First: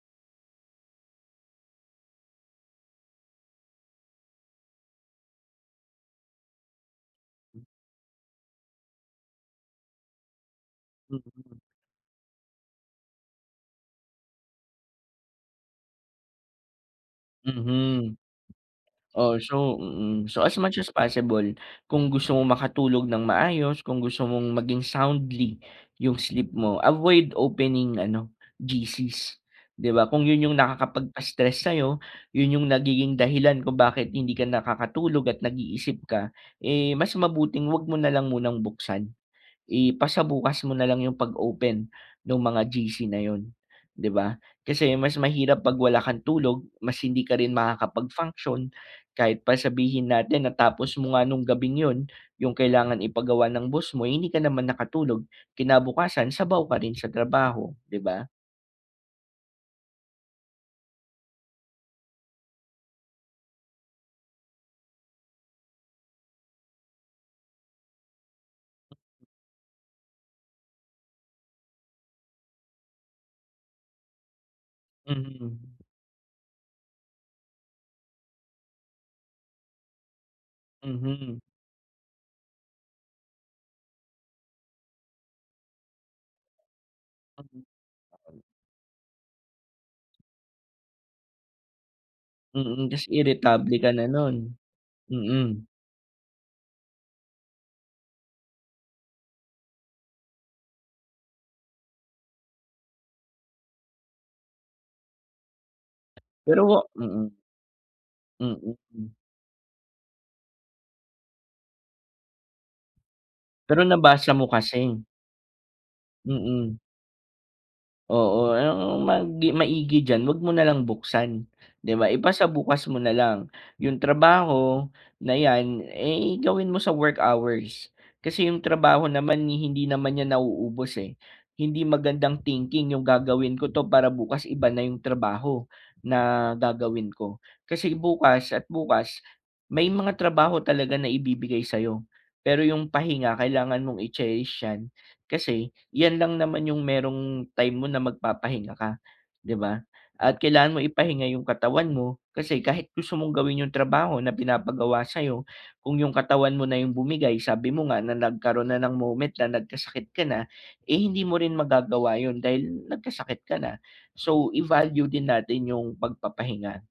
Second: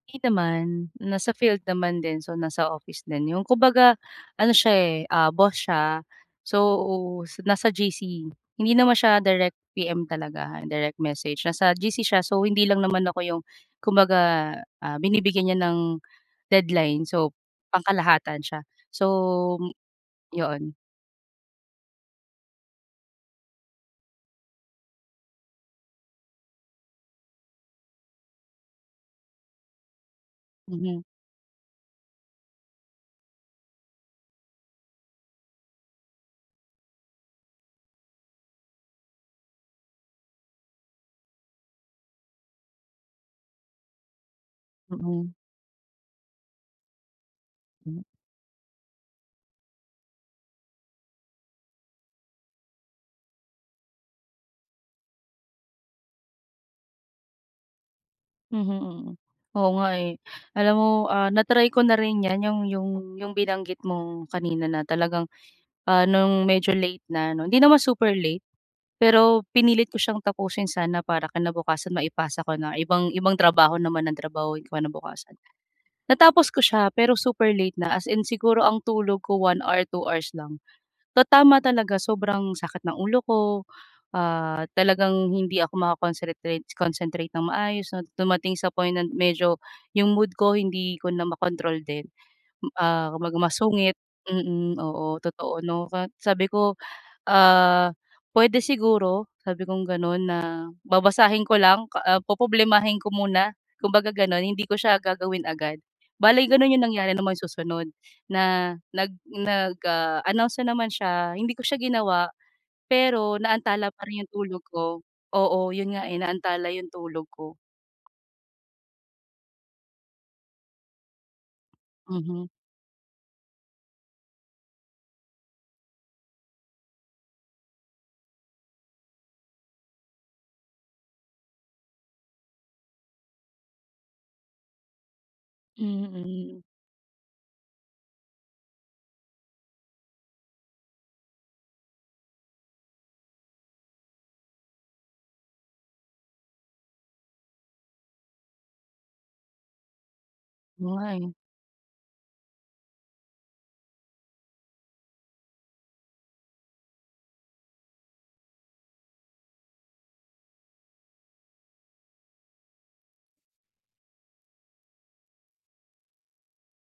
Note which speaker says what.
Speaker 1: Hindi naman, nasa field naman din so nasa office din 'yon kumbaga ano siya eh, ah, boss siya, so nasa GC Hindi naman siya direct PM talaga, direct message,
Speaker 2: Mhm.
Speaker 1: nasa GC siya so hindi lang naman ako 'yong kumbaga, ah, binibigyan niya ng deadline so,
Speaker 2: Mhm.
Speaker 1: pangkalahatan siya, so
Speaker 2: Oh, so mm, so as
Speaker 1: 'yon.
Speaker 2: much as possible, kung gusto mong makatulog ng maayos, kung gusto mong maging soundly 'yung sleep mo, avoid opening ano, GC's 'di ba kung 'yun 'yung
Speaker 1: Mhm.
Speaker 2: nakakapagpa-stress sayo, 'yun 'yung nagiging dahilan kung bakit hindi ka nakakatulog at nag-iisip ka, eh, mas mabuting huwag mo nalang munang buksan. Ipasabukas mo nalang 'yung pag open, nung mga GC na 'yun 'di ba? Kasi mas
Speaker 1: Mm.
Speaker 2: mahirap pag wala kang tulog, mas hindi ka rin
Speaker 1: Hmm.
Speaker 2: makakapag function. Kahit pa sabihin natin na tapos mo nga nung gabing 'yun, 'yung kailangan ipagawa ng boss mo hindi ka naman nakatulog, kinabukasan sabaw ka rin sa trabaho, 'di ba?
Speaker 1: Mhm, mm. Oo nga, eh. Alam mo, ah, na-try ko na rin 'yan 'yung 'yung 'yung binanggit mong kanina na talagang, ah, nung medyo late na 'no hindi naman super late, pero pinilit ko siyang tapusin sana para kinabukasan maipasa ko na or ibang ibang trabaho naman 'yung trabahuin ko ng kinabukasan.
Speaker 2: Mhm.
Speaker 1: Natapos ko siya pero super late na as in siguro ang tulog ko 1 or 2 hours lang. So
Speaker 2: Mhm.
Speaker 1: tama talaga sobrang sakit ng ulo ko, ah, talagang hindi ako maka-concretrate concentrate ng maayos 'no. Dumating sa point na medyo 'yung mood ko hindi ko na makontrol din,
Speaker 2: Mm, tapos
Speaker 1: ah, kumbaga
Speaker 2: irritable ka
Speaker 1: masungit
Speaker 2: na nun,
Speaker 1: mm, oo, totoo
Speaker 2: mm.
Speaker 1: 'no at sabi ko, ah, "Puwede siguro," sabi kong ganon na, "Babasahin ko lang, ka ah, poproblemahin ko muna," kumbaga ganon hindi ko siya gagawin agad. Bale ganun 'yung
Speaker 2: Pero
Speaker 1: nangyari ng
Speaker 2: mm.
Speaker 1: mga susunod
Speaker 2: Mm,
Speaker 1: na,
Speaker 2: hmm.
Speaker 1: nag nag, ah, announce na naman siya hindi ko siya ginawa, pero
Speaker 2: Pero
Speaker 1: naantala pa rin 'yung
Speaker 2: nabasa mo
Speaker 1: tulog
Speaker 2: kasi.
Speaker 1: ko oo 'yun nga eh, naantala
Speaker 2: Mm.
Speaker 1: 'yung tulog ko.
Speaker 2: Oo, ang mag maigi diyan huwag mo nalang buksan, 'di ba
Speaker 1: Mhm.
Speaker 2: ipasabukas mo nalang. 'Yung trabaho, na 'yan, eh, gawin mo sa work hours. Kasi 'yung trabaho naman hindi naman iyan nauubos, eh. Hindi magandang thinking 'yung, "Gagawin ko 'to, para bukas iba na 'yung trabaho, na
Speaker 1: Mm.
Speaker 2: gagawin ko." Kasi bukas at bukas may mga trabaho talaga na ibibigay sayo, pero 'yung pahinga kailangan mong i-cherish yan, kasi, 'yan lang naman 'yung merong time mo na magpapahinga ka, 'di ba? At kailangan mo
Speaker 1: O nga,
Speaker 2: ipahinga
Speaker 1: eh.
Speaker 2: 'yung katawan mo, kasi kahit gusto mong gawin 'yung trabaho na pinapagawa sayo, kung yung katawan mo na 'yung bumigay sabi mo nga na nagkaroon na ng moment na nagkasakit ka na, eh, hindi mo rin magagawa 'yun dahil nagkasakit ka na. So i-value din natin 'yung pagpapahinga.